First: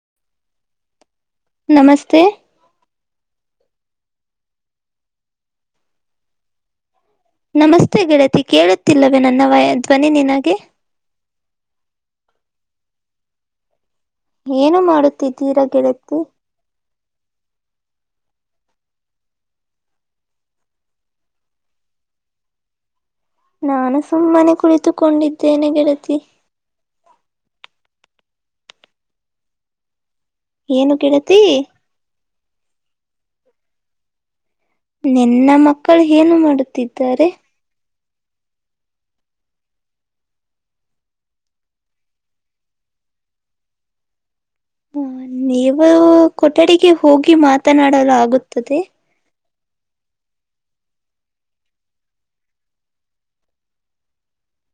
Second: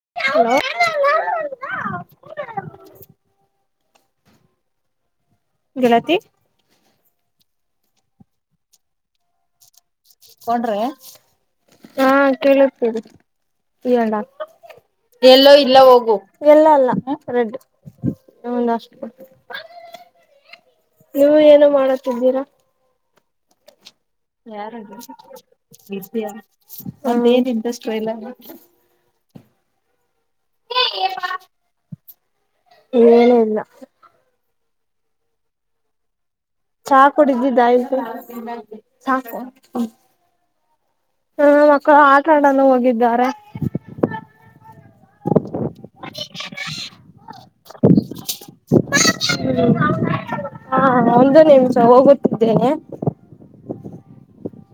[unintelligible] ನಮಸ್ತೆ ಗೆಳತಿ ನಮಸ್ತೆ ಗೆಳತಿ ಕೇಳುತ್ತಿಲ್ಲವೇ ನನ್ನ ವಯ ಧ್ವನಿ ನಿನಗೆ ಹೊಂಡ್ರೆ ಹಾ ಕೇಳುತ್ತಿದೆ ಏನು ಎಲ್ಲೋ ಮಾಡುತ್ತಿದ್ದೀರಾ ಇಲ್ಲ ಹೋಗು ಗೆಳತಿ ಎಲ್ಲೋ ಅಲ್ಲ ರೆಡ್ ನಂದ ಅಷ್ಟು ನೀವು ಏನು ಮಾಡತಿದ್ದೀರಾ ನಾನು ಸುಮ್ಮನೆ ಯಾರಾದು ಕುಳಿತುಕೊಂಡಿದ್ದೇನೆ ಗೆಳತಿ [unintelligible] [unintelligible] ಏನು ಗೆಳತಿ ಏನ ಇಲ್ಲ ನಿನ್ನ ಮಕ್ಕಳು ಏನು ಮಾಡ ಚಾ ಕುೂಡಿದ್ದಿದ್ದ ಆಯ್ತು [unintelligible] ಹ್ಮ ಮಕ್ಕಳು ಆಟ ಆಡಲು ಹೋಗಿದ್ದಾರೆ ಹ ನೀವು ಕೊಠಡಿಗೆ ಹೋಗಿ ಮಾತನಾಡಲು ಆಗುತ್ತದೆ. ಹ್ಮ ಹಾ ಒಂದ ನಿಮಿಷ ಹೋಗುತ್ತಿದ್ದೇನೆ.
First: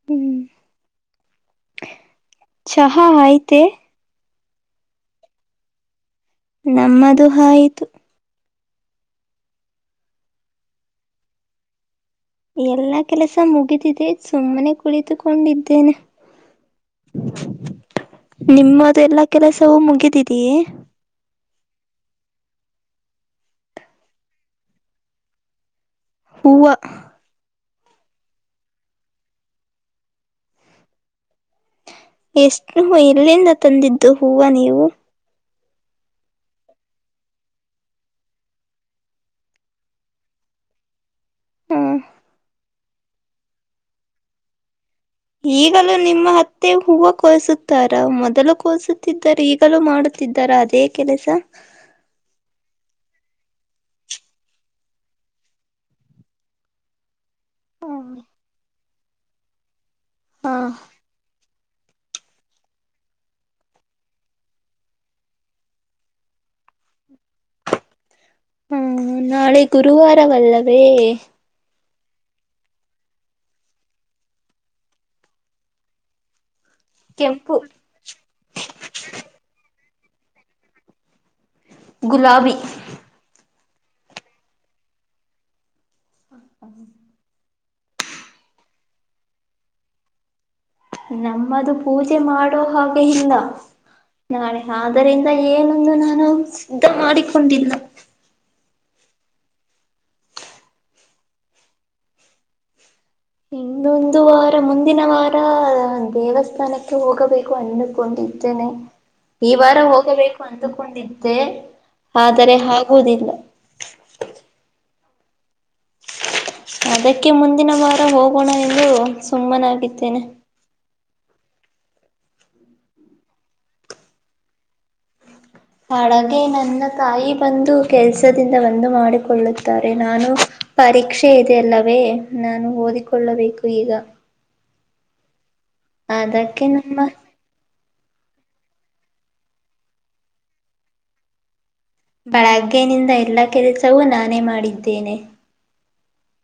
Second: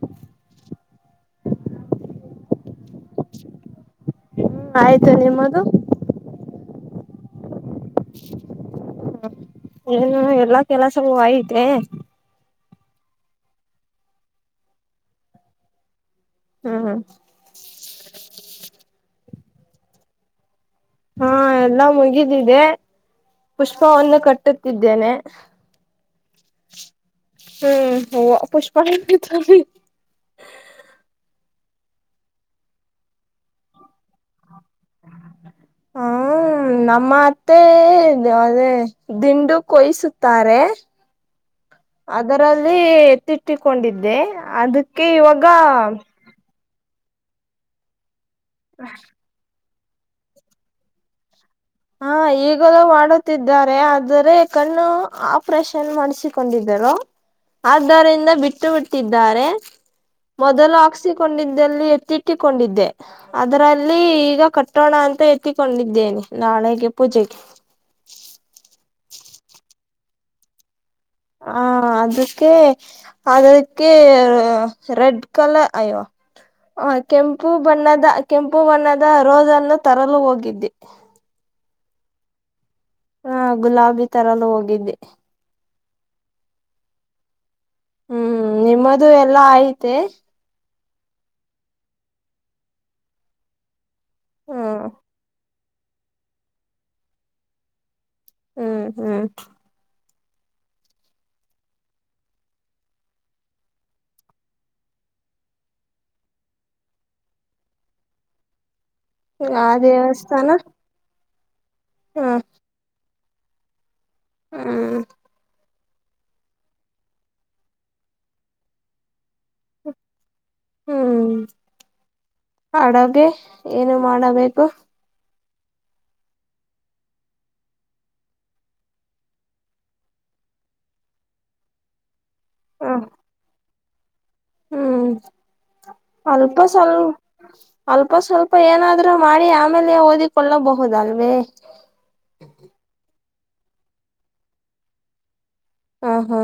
ಹ್ಮ್ ಚಹಾ ಆಯ್ತೆ ಹ್ಮ ಆಯ್ತು ನಿಮ್ಮದು. ನಮ್ಮದು ಆಯ್ತು ಹ ಏನು ಎಲ್ಲಾ ಕೆಲಸವು ಆಯಿತೇ ಎಲ್ಲಾ ಕೆಲಸ ಮುಗಿದಿದೆ ಸುಮ್ಮನೆ ಕುಳಿತುಕೊಂಡಿದ್ದೇನೆ. ಹ್ಮ್ ನಿಮ್ಮದು ಎಲ್ಲಾ ಕೆಲಸವೂ ಮುಗಿದಿದೀಯೇ ಹಾ ಎಲ್ಲಾ ಮುಗಿದಿದೆ ಪುಷ್ಪವನ್ನು ಕಟ್ಟುತ್ತಿದ್ದೇನೆ. ಹೂವ ಹ್ಮ್ ಹೊವ ಪುಷ್ಪಾಲಲ್ಲಿ ಎಷ್ಟ ಎಲ್ಲಿಂದ ತಂದಿದ್ದು ಹೂವ ನೀವು ಹಾ ಹ್ಮ್ ನಮ್ಮ ಅತ್ತೆ ಅದೇ ದಿಂಡು ಕೊಯಿಸುತ್ತಾರೆ ಹ್ಮ್ ಅದರಲ್ಲಿ ಎತ್ತಿಟ್ಟಿಕೊಂಡಿದ್ದೆ ಅದ ಈಗಲೂ ನಿಮ್ಮ ಅತ್ತೆ ಹೂವು ಕೋಸುತ್ತಾರಾ ಮೊದಲು ಕೋಸುತ್ತಿದ್ದರೆ ಈಗ ಲ ಮಾಡುತ್ತಿದ್ದಾರಾ ಅದೇ ಕೆಲಸ ಹಾ ಈಗಲೂ ಮಾಡುತ್ತಿದ್ದಾರೆ ಆದರೆ ಕಣ್ಣು ಆಪರೇಷನ್ ಮಾಡಿಸಿಕೊಂಡಿದ್ದರು. ಹ ಆದ್ದರಿಂದ ಬಿಟ್ಟು ಬಿಟ್ಟಿದ್ದಾರೆ ಮೊದಲು ಹಾಕ್ಸಿಕೊಂಡಿದ್ದ ದಲ್ಲಿ ಎತ್ತಿಟ್ಟಿಕೊಂಡಿದ್ದೆ ಅದರಲ್ಲಿ ಈಗ ಕಟ್ಟೋಣ ಅಂತ ಎತ್ತಿಕೊಂಡಿದ್ದೇನೆ ನಾಳೆಗೆ ಪೂಜೆೆಗೆ ಹ್ಮ ನಾಳೆ ಗುರುವಾರವಲ್ಲವೇ ಹ ಹ ಅದಕ್ಕೆ ಅದಕ್ಕೆ ರೆಡ್ ಕಲರ್ ಅಯ್ಯೋ ಹ ಕೆಂಪು ಬಣ್ಣದ ಕೆಂಪು ಬಣ್ಣದ ರೋಜನ್ನು ತರಲು ಹೋಗಿದ್ದೆ ಗುಲಾಬಿ ಹಾ ಗುಲಾಬಿ ತರಲು ಹೋಗಿದ್ದೆ ಹ ಹ ಹ್ಮ್ ನಿಮ್ಮದು ಎಲ್ಲಾ ಆಯಿತೇ ನಮ್ಮದು ಪೂಜೆ ಮಾಡೋ ಹಾಗೆ ಇಲ್ಲ ನಾಳೆ ಹ್ಮ್ ಆದ್ದರಿಂದ ಏನು ನ್ನು ನಾನು ಸಿದ್ಧ ಮಾಡಿಕೊಂಡಿಲ್ಲ ಹ್ಮ್ ಹ್ಮ್ ಇನ್ನೊಂದು ವಾರ ಮುಂದಿನ ವಾರ ದೇವಸ್ಥಾನಕ್ಕೆ ಹೋಗಬೇಕು. ಅನ್ಕೊಂಡಿದೆ ತೆನೆ ಈ ಆ ವಾರ ಹೋಗಬೇಕು ದೇವಸ್ಥಾನ ಅಂದುಕೊಂಡೀದೆ ಅ ಆದರೆ ಆಗುವುದಿಲ್ಲ ಹ್ಮ ಅದಕ್ಕೆ ಮುಂದಿನ ವಾರ ಹೋಗೋಣ ಎಂದು ಸುಮ್ಮನಾಗಿದ್ದೇನೆ ಹ್ಮ್ ಅಡಗೆ ಏನು ಮಾಡಬೇಕು ಅಡಗೆ ನನ್ನ ತಾಯಿ ಬಂದು ಕೆಲ್ಸದಿಂದ ಬಂದು ಮಾಡಿಕೊಳ್ಳುತ್ತಾರೆ ನಾನು ಪರೀಕ್ಷೆ ಇದೆ ಅಲ್ಲವೇ ನಾನು ಹ್ಮ ಓದಿಕೊಳ್ಳಬೇಕು ಈಗ ಹ್ಮ್ ಅಲ್ಪ ಅದಕ್ಕೆ ನಮ್ಮ ಸ್ವಲ್ಪ್ ಅಲ್ಪ ಸ್ವಲ್ಪ ಏನಾದ್ರು ಮಾಡಿ ಆಮೇಲೆ ಓದಿಕೊಳ್ಳಬಹುದಲ್ವೇ ಕೆಲಸವು ನಾನೇ ಮಾಡಿದ್ದೇನೆ ಹಾ ಹಾ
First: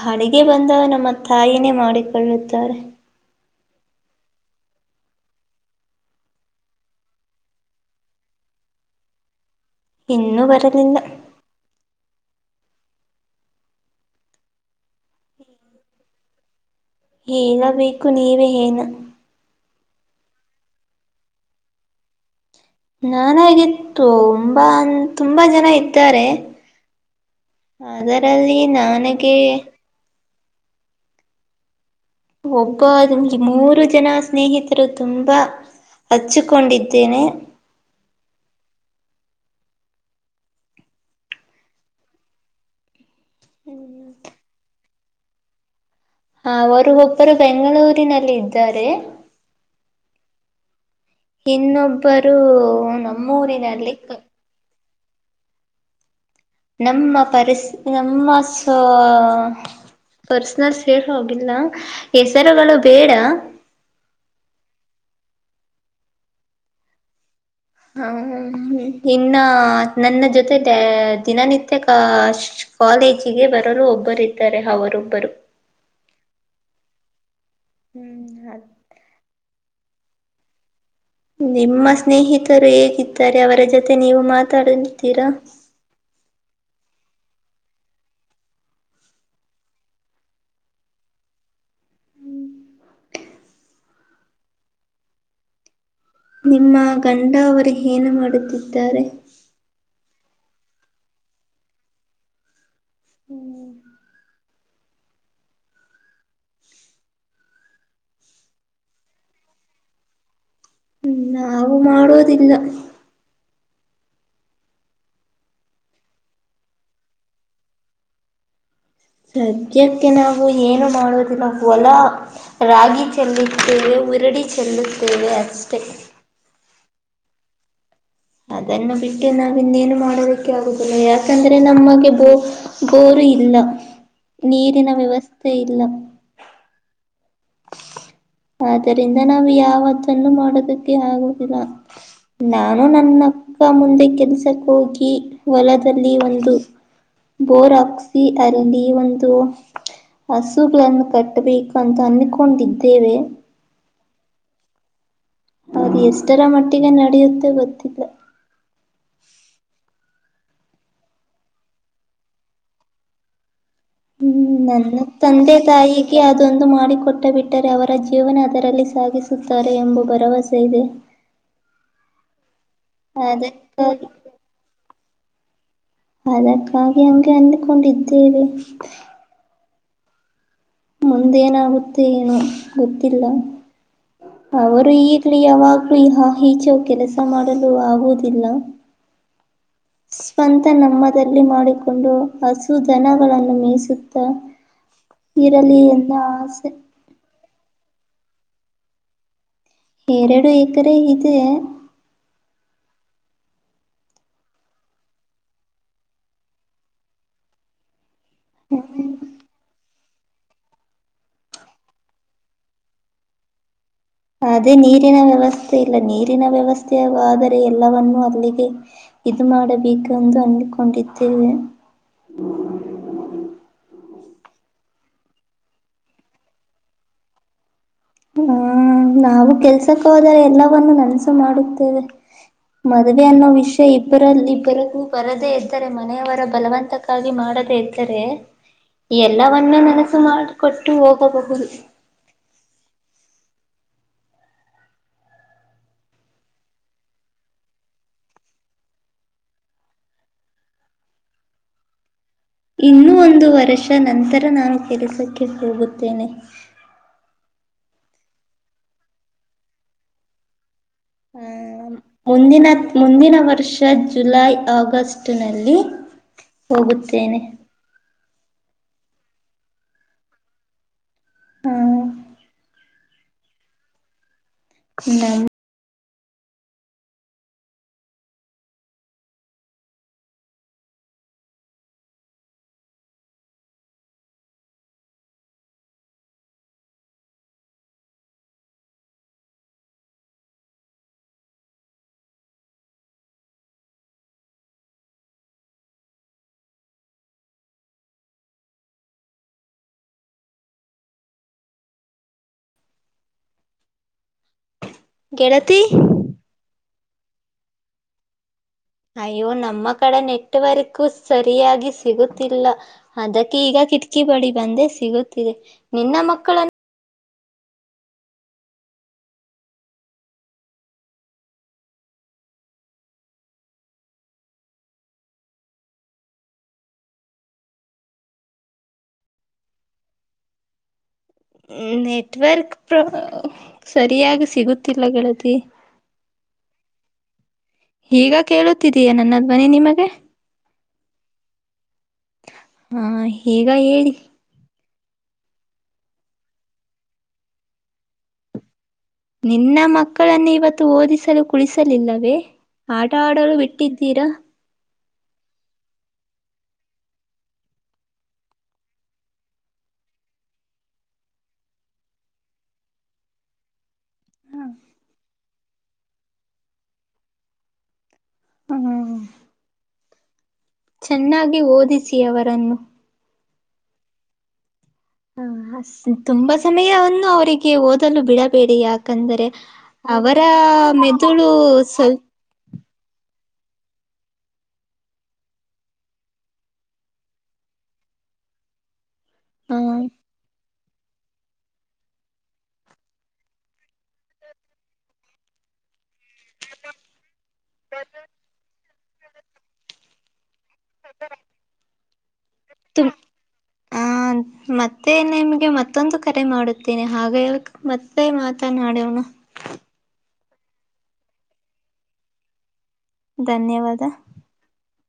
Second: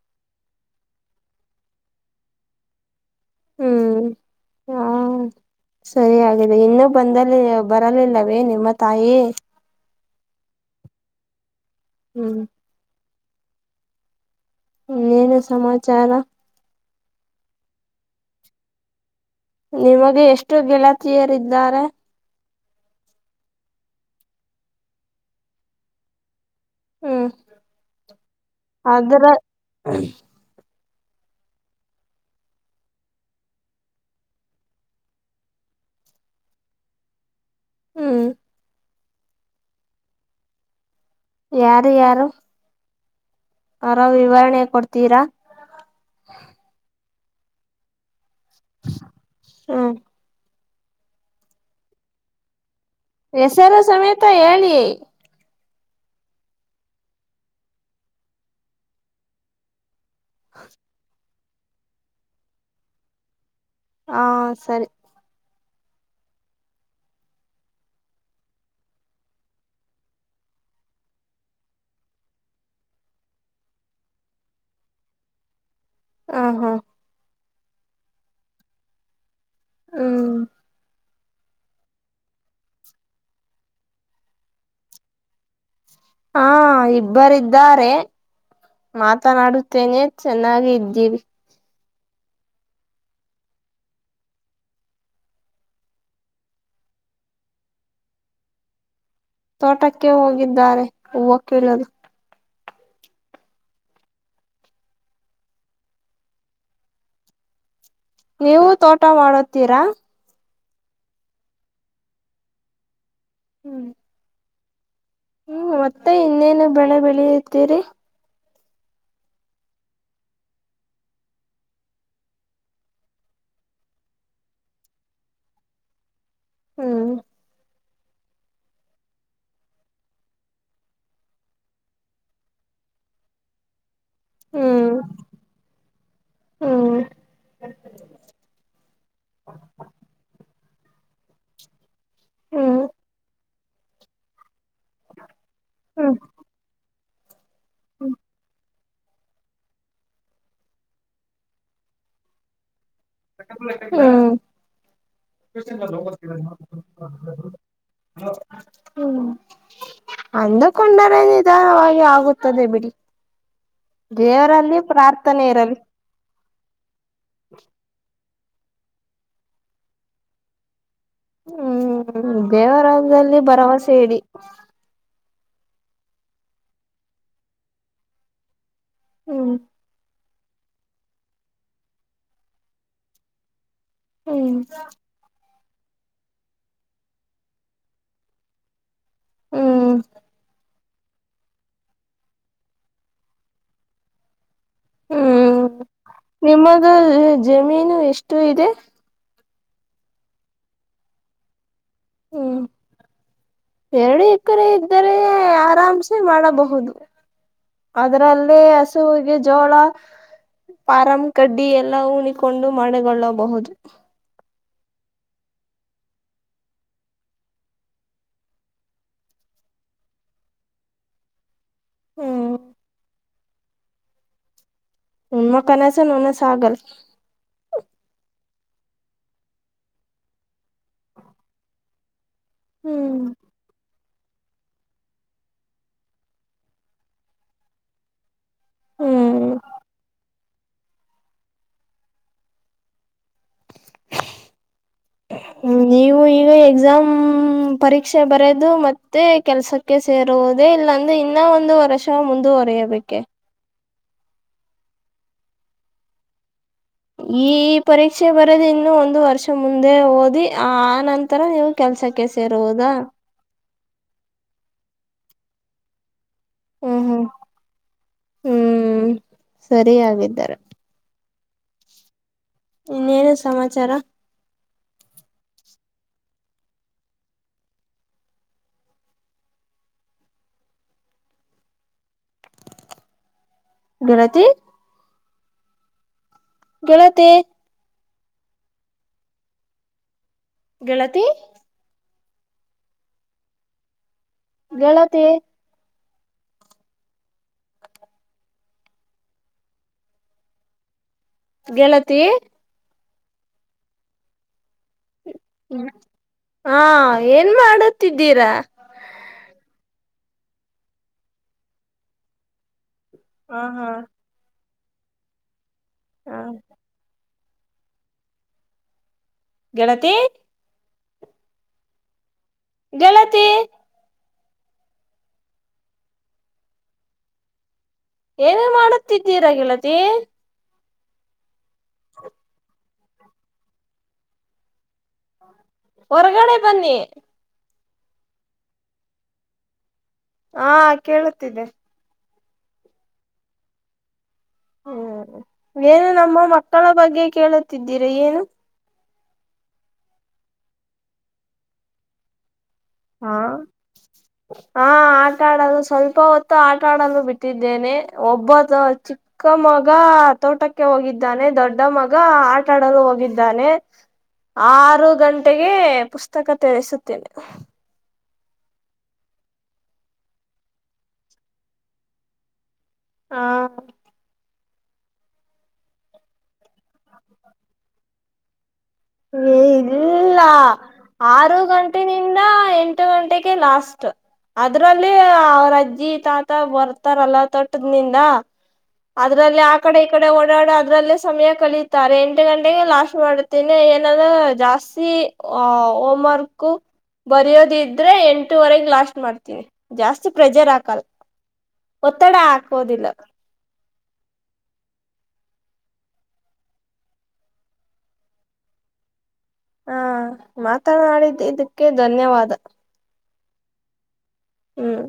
ಹ ಅಡಗೆ ಬಂದ ನಮ್ಮ ತಾಯಿನೇ ಮಾಡಿಕೊಳ್ಳುತ್ತಾರೆ. ಹ್ಮ್ ಹಾ ಸರಿ ಆಗಿದೆ ಇನ್ನು ಬಂದಲ್ಲಿ ಬರಲಿಲ್ಲವೇ ನಿಮ್ಮ ತಾಯಿ ಇನ್ನೂ ಬರಲಿಲ್ಲ ಹ್ಮ್ಮ್ ಹ್ಮ ಏನು ಸಮಾಚಾರ ಹೇಳ ಬೇಕು ನೀವೇ ಏನು ನಿಮಗೆ ಎಷ್ಟು ಗೆಳತಿಯರಿದ್ದಾರೆ ನಾನಾಗಿತ್ತು ತುಂಬಾ ಅ ತುಂಬಾ ಜನ ಇದ್ದಾರೆ ಹ್ಮ್ ಅದರಲ್ಲಿ ಅದರ ನನಗೆ ಒಬ್ಬ ಈ ಮೂರು ಜನ ಸ್ನೇಹಿತರು ತುಂಬಾ ಹಚ್ಚಿಕೊಂಡಿದ್ದೇನೇ ಹ್ಮ್ ಯಾರು ಯಾರು ಆರ ವಿವರಣೆ ಕೊಡ್ತೀರಾ ಅವರು ಒಬ್ಬರು ಬೆಂಗಳೂರಿನಲ್ಲಿ ಇದ್ದಾರೆ ಹ್ಮ್ ಇನ್ನೊಬ್ಬರು ಹೆಸರು ನಮ್ಮೂರಿನಲ್ಲಿ ಸಮೇತ ಹೇಳಿ ನಮ್ಮ ಪರ್ಸ್ ನಮ್ಮ ಸ ಪರ್ಸನಲ್ ಸೇಳ್ ಹೋಗ [inaudible] ಹೆಸರುಗಳು ಬೇಡ ಹಾ ಸರಿ ಹ ಇನ್ನ ನನ್ನ ಜೊತೆ ದಿನನಿತ್ಯ ಕಷ್ಟ ಕಾಲೇಜಿಗೆ ಬರಲು ಒಬ್ಬರ್ದಾರೆ ಅವರೊಬ್ಬರು ಹ ಹಾ ಹ್ಮ್ ಅ ಹ್ಮ ನಿಮ್ಮ ಸ್ನೇಹಿತರು ಹೇಗಿದ್ದಾರೆ ಅವರ ಜೊತೆ ನೀವು ಮಾತಾಡತೀರಾ ಹಾ ಇಬ್ಬರು ಇದ್ದಾರೆ ಮಾತನಾಡುತ್ತೇನೆ ಚೆನ್ನಾಗಿ ಇದ್ದೀವಿ ನಿಮ್ಮ ಗಂಡ ಅವರು ಏನು ಮಾಡುತ್ತಿದ್ದಾರೆ ತೋಟಕ್ಕೆ ಹೋಗಿದ್ದಾರೆ ಹೂವ ಕೀಳಲು ಹ್ಮ್ ನೀವು ತೋಟ ಮಾಡುತ್ತೀರಾ ಹ್ಮ್ ನಾವು ಮಾಡೋದಿಲ್ಲ ಹ್ಮ್ ಹ್ಮ್ ಮತ್ತೆ ಇನ್ನೇನು ಬೆಳೆ ಬೆಳೆಯುತ್ತೀರಿ ಸದ್ಯಕ್ಕೆ ನಾವು ಏನು ಮಾಡುವುದಿಲ್ಲ ಹೊಲ ರಾಗಿ ಚೆಲ್ಲುತ್ತೇವೆ [inaudible] ಉರಡಿ ಚೆನ್ನುುತ್ತೇವೆ ಅಷ್ಟೆ ಹ್ಮ್ ಅದನ್ನು ಬಿಟ್ಟು ನಾವ ಇನ್ನೇನು ಮಾಡದಕ್ಕೆ ಆಗುದಿಲ್ಲ ಯಾಕಂದ್ರೆ ನಮಗೆ ಬೋ ಇಲ್ಲ ಹ್ಮ್ ನೀರಿನ ವ್ಯವಸ್ಥೆ ಇಲ್ಲ ಹ್ಮ್ ಆದರಿಂದ ನಾವ್ ಯಾವತ್ತನ್ನುೂ ಮಾಡ ಮಾಡೋದಕ್ಕೆ ಆಗುದಿಲ್ಲ ಹ್ಮ್ ನಾನು ನನ್ನಕ್ಕ ಮುಂದೆ ಕೆಲಸ ಹೋಗಿ ಹೊಲದಲ್ಲಿ ಹ್ಮ್ ಒಂದು ಬೋರ್ ಹಾಕ್ಸಿ ಅರಳಿ ಈ ಒಂದು ಹಸುಗಳನ್ನು ಕಟ್ಟಬೇಕು ಅಂತ ಅನ್ಕೊಂಡಿದ್ದೀನಿ ಹ್ಮ [inaudible] [unintelligible] ಅದು ಎಷ್ಟರ ಮಟ್ಟಿಗೆ ನಡೆಯುತ್ತೆ ಗೊತ್ತಿಲ್ಲ ಹ್ಮ್ ಅಂದುಕೊಂಡರೆ ನಿಧಾನವಾಗಿ ಆಗುತ್ತದೆ ಬಿಡಿ [inaudible] ಹ್ಮ್ ದೇವರಲ್ಲಿ ನನ್ನ ಪ್ರಾರ್ಥನೆ ತಂದೆ ಇರಲಿ ತಾಯಿಗೆ ಅದೊಂದು ಮಾಡಿಕ ಕೊಟ್ಟ ಬಿಟ್ಟರೆ ಅವರ ಜೀವನ ಅದರಲ್ಲಿ ಸಾಗಿಸುತ್ತಾರೆ ಎಂಬ ಭರವಸೆ ಇದೆ ಹ್ಮ್ ದೇವರದಲ್ಲಿ ಭರವಸೆ ಅದಕ್ಕಾಗಿ ಇಡಿ ಅದಕ್ಕಾಗಿ ಹಂಗೆ ಅಂದಕೊಂಡಿದ್ದೇವೆ ಹ್ಮ್ ಮುಂದೇನಾಗುತ್ತೆ ಏನೋ ಗೊತ್ತಿಲ್ಲ ಹ್ಮ್ ಅವರು ಇಡಲಿ ಯಾವಾಗ ಹಾ ಇಚೆ ಹೋಗಿ ಕೆಲಸ ಮಾಡಲು ಆಗುವುದಿಲ್ಲ ಹ್ಮ್ ಸ್ವಂತ ನಮ್ಮದಲ್ಲಿ ಮಾಡಿಕೊಂಡು ಹಸುಧನಗಳನ್ನು ಮೇಸುತ್ತಾ ಹ್ಮ್ ಇರಲಿ ಎಲ್ಲಾ ಆಸೆ ನಿಮ್ಮದು ಜಮೀನು ಎಷ್ಟು ಇದೆ ಎರಡು ಏಕರೆ ಇದೆ ಹ್ಮ್ ಎರಡು ಎಕರೆ ಇದ್ದರೆ ಆರಾಮ್ಸೆ ಮಾಡಬಹುದು ಅದ್ರಲ್ಲಿ ಹಸುವಿಗೆ ಜೋಳ ಫಾರಂ ಕಡ್ಡಿ ಎಲ್ಲ ಉಣಿಕೊಂಡು ಮಾಡಗೊಳ್ಳಬಹುದು ಅದೇ ನೀರಿನ ವ್ಯವಸ್ಥೆ ಇಲ್ಲ ನೀರಿನ ವ್ಯವಸ್ಥೆ ಆದರೆ ಎಲ್ಲವನ್ನೂ ಅಲ್ಲಿಗೆ ಇದು ಮಾಡಬೇಕುಂದು ಅಂದಕೊಂಡಿದ್ದೇವೆ ಹ್ಮ ನಿಮ್ಮ ಕನಸು ನನಸ ಆಗಲಿ. ಹಂ ನಾವು ಕೆಲ್ಸಕ್ಕೆ ಹೋದರೆ ಎಲ್ಲವವನ್ನು ನನಸು ಮಾಡುತ್ತೇವೆ. ಹ್ಮ್ ಮದ್ವೆ ಅನ್ನೋ ವಿಷಯ ಇದರಲ್ಲಿ ಬರಕೂ ಬರದೇ ಇದ್ದರೆ ಮನೆಯವರ ಬಲವಂತಕ್ಕಾಗಿ ಮಾಡದೇ ಇದ್ದರೆ, ಹ್ಮ್ ಎಲ್ಲವನ್ನೂ ನನಸು ಮಾಡಿಕೊಟ್ಟು ಹೋಗಬಹುದು. [inaudible] ಹ್ಮ ನೀವು ಈಗ ಎಕ್ಸಾಮ್ ಪರೀಕ್ಷೆ ಬರದು ಮತ್ತೆ ಕೆಲ್ಸಕ್ಕೆ ಸೇರು ವುದೇ ಇಲ್ಲಾ ಅಂದ್ರೆ ಇನ್ನಾ ಒಂದು ವರ್ಷ ಮುಂದೆ, ಇನ್ನೂ ಒಂದು ವರ್ಷ ನಂತರ ನಾನು ಕೆಲಸಕ್ಕೆ ಹೋಗುತ್ತೇನೆ. ಈ ಪರೀಕ್ಷೆ ಬರದ ಇನ್ನು ಒಂದು ವರ್ಷ ಮುಂದೆ ಓದಿ ಆ, ನಂತರ ಹ ನೀವು ಕೆಲ್ಸಕ್ಕೆ ಮುಂದಿನ ಸೇರುವುದಾ ಮುಂದಿನ ವರ್ಷ ಅ ಜುಲೈ ಆಗಸ್ಟ್ನಲ್ಲಿ ಹ್ಮ್ ಹ್ಮ್ ಹೋಗುತ್ತೇನೆ. ಹ್ಮ್ ಸರಿ ಹಾಗಿದ್ದರೆ. ಹ್ಮ್ ಇನ್ನೇನು ಸಮಾಚಾರ? ಇಲ್ಲ [unintelligible] ಗೆಳತಿ ಗೆಳತಿ ಗೆಳತಿ ಗೆಳತಿ ಗೆಳತಿ ಗೆಳತಿ ಹ್ಮ ಹಾಂ ಏನ್ ಮಾಡುತ್ತಿದ್ದಾರಾ? ಅಯ್ಯೋ ನಮ್ಮ ಕಡೆ ನೆಟ್ಟವರ್ಕು ಸರಿಯಾಗಿ ಸಿಗುತ್ತಿಲ್ಲ. ಅದಕ್ಕೆ ಹ ಈಗ ಹಾ ಕಿಟಕಿ ಬಳಿ ಬಂದೆ ಸಿಗುತ್ತಿದೆ ನಿನ್ನ ಹ ಮಕ್ಕಳನ್ ಗೆಳತೀ ಗೆಳತಿ ಏನು ಮಾಡುತ್ತಿದ್ದೀರಾ ಗೆಳತಿ? ನೆಟ್ವರ್ಕ್ ಪ್ರ ಸರಿಯಾಗಿ ಸಿಗುತ್ತಿಲ್ಲ ಗೆಳತಿ. ಹೊರಗಡೆ ಬನ್ನಿ. ಈಗ ಕೇಳುತ್ತಿದೀಯಾ ನನ್ನ ಧ್ವನಿ ನಿಮಗೆ? ಹಾಂ ಕೇಳುತ್ತಿದ್ದೆ. ಹಾಂ ಈಗಾ ಹೇಳಿ. ಓ ಏನು ನಮ್ಮ ಮಕ್ಕಳ ಬಗ್ಗೆ ಕೇಳುತ್ತಿದ್ದೀರಿ ಏನು? ನಿನ್ನ ಮಕ್ಕಳನ್ನು ಇವತ್ತು ಓದಿಸಲು ಕುಳಿಸಲಿಲ್ಲವೇ? ಆಟ ಆಡಲು ಬಿಟ್ಟಿದ್ದೀರಾ? ಹಾಂ ಆಟಾ ಆಟ ಆಡಲು ಸ್ವಲ್ಪ ಹೊತ್ತು ಆಟಾಡಲು ಬಿಟ್ಟಿದ್ದೇನೆ ಒಬ್ಬ ಚಿಕ್ಕ ಮಗಾ ಆ ತೋಟಕ್ಕೆ ಹೋಗಿದ್ದಾನೆ ದೊಡ್ಡ ಮಗ ಆಟಾಡಲು ಹೋಗಿದ್ದಾನೆ. ಆರು ಗಂಟೆಗೆ ಪುಸ್ತಕ ತೆರಿಸುತ್ತೇನೆ. [unintelligible] ಚೆನ್ನಾಗಿ ಓದಿಸಿ ಅವರನ್ನು. ಹಾಂ ಹಂ ಹ್ ತುಂಬಾ ಸಮಯವನ್ನು ಅವರಿಗೆ ಓದಲು ಬಿಡಬೇಡಿ ಯಾಕ? ಯಾಕಂದ್ರೆ ಇಲ್ಲ ಅವರ ಮೆದುಳು ಸ್ವಲ್ ಹತ್ತ ಗಂಟೆಗೆ ಲಾಸ್ಟ್, ಅದ್ರಲ್ಲಿ ಅವ್ರ ಅಜ್ಜಿ ತಾತ ಬರ್ತಾರಲ್ಲ ತೊಟ್ಟದನಿಂದ. [unintelligible] ಏನಂದ್ರ ಜಾಸ್ತಿ ಹೊ ಹೋಮ್ ವರ್ಕ್ ಬರಯೋದ ಇದ್ರೆ ಎಂಟವರೆಗ್ ಲಾಸ್ ಮಾಡ್ತೀನಿ ಜಾಸ್ತಿ ಪ್ರೆಷರ್ ಹಾಕಲ್ಲ ಒತ್ತಡ ಹಾಕೋದಿಲ್ಲ ತುಂ ಆ ಮತ್ತೆ ನಿಮ್ಗೆ ಮತ್ತೊಂದು ಕರೆ ಮಾಡುತ್ತೇನೆ ಹಾಗ ಮತ್ತೆ ಮಾತನಾಡವನು ಹಾ ಮಾತನಾಡಿದ್ದ ಇದಕ್ಕೆ ಧನ್ಯವಾದ ಧನ್ಯವಾದ ಹ್ಮ್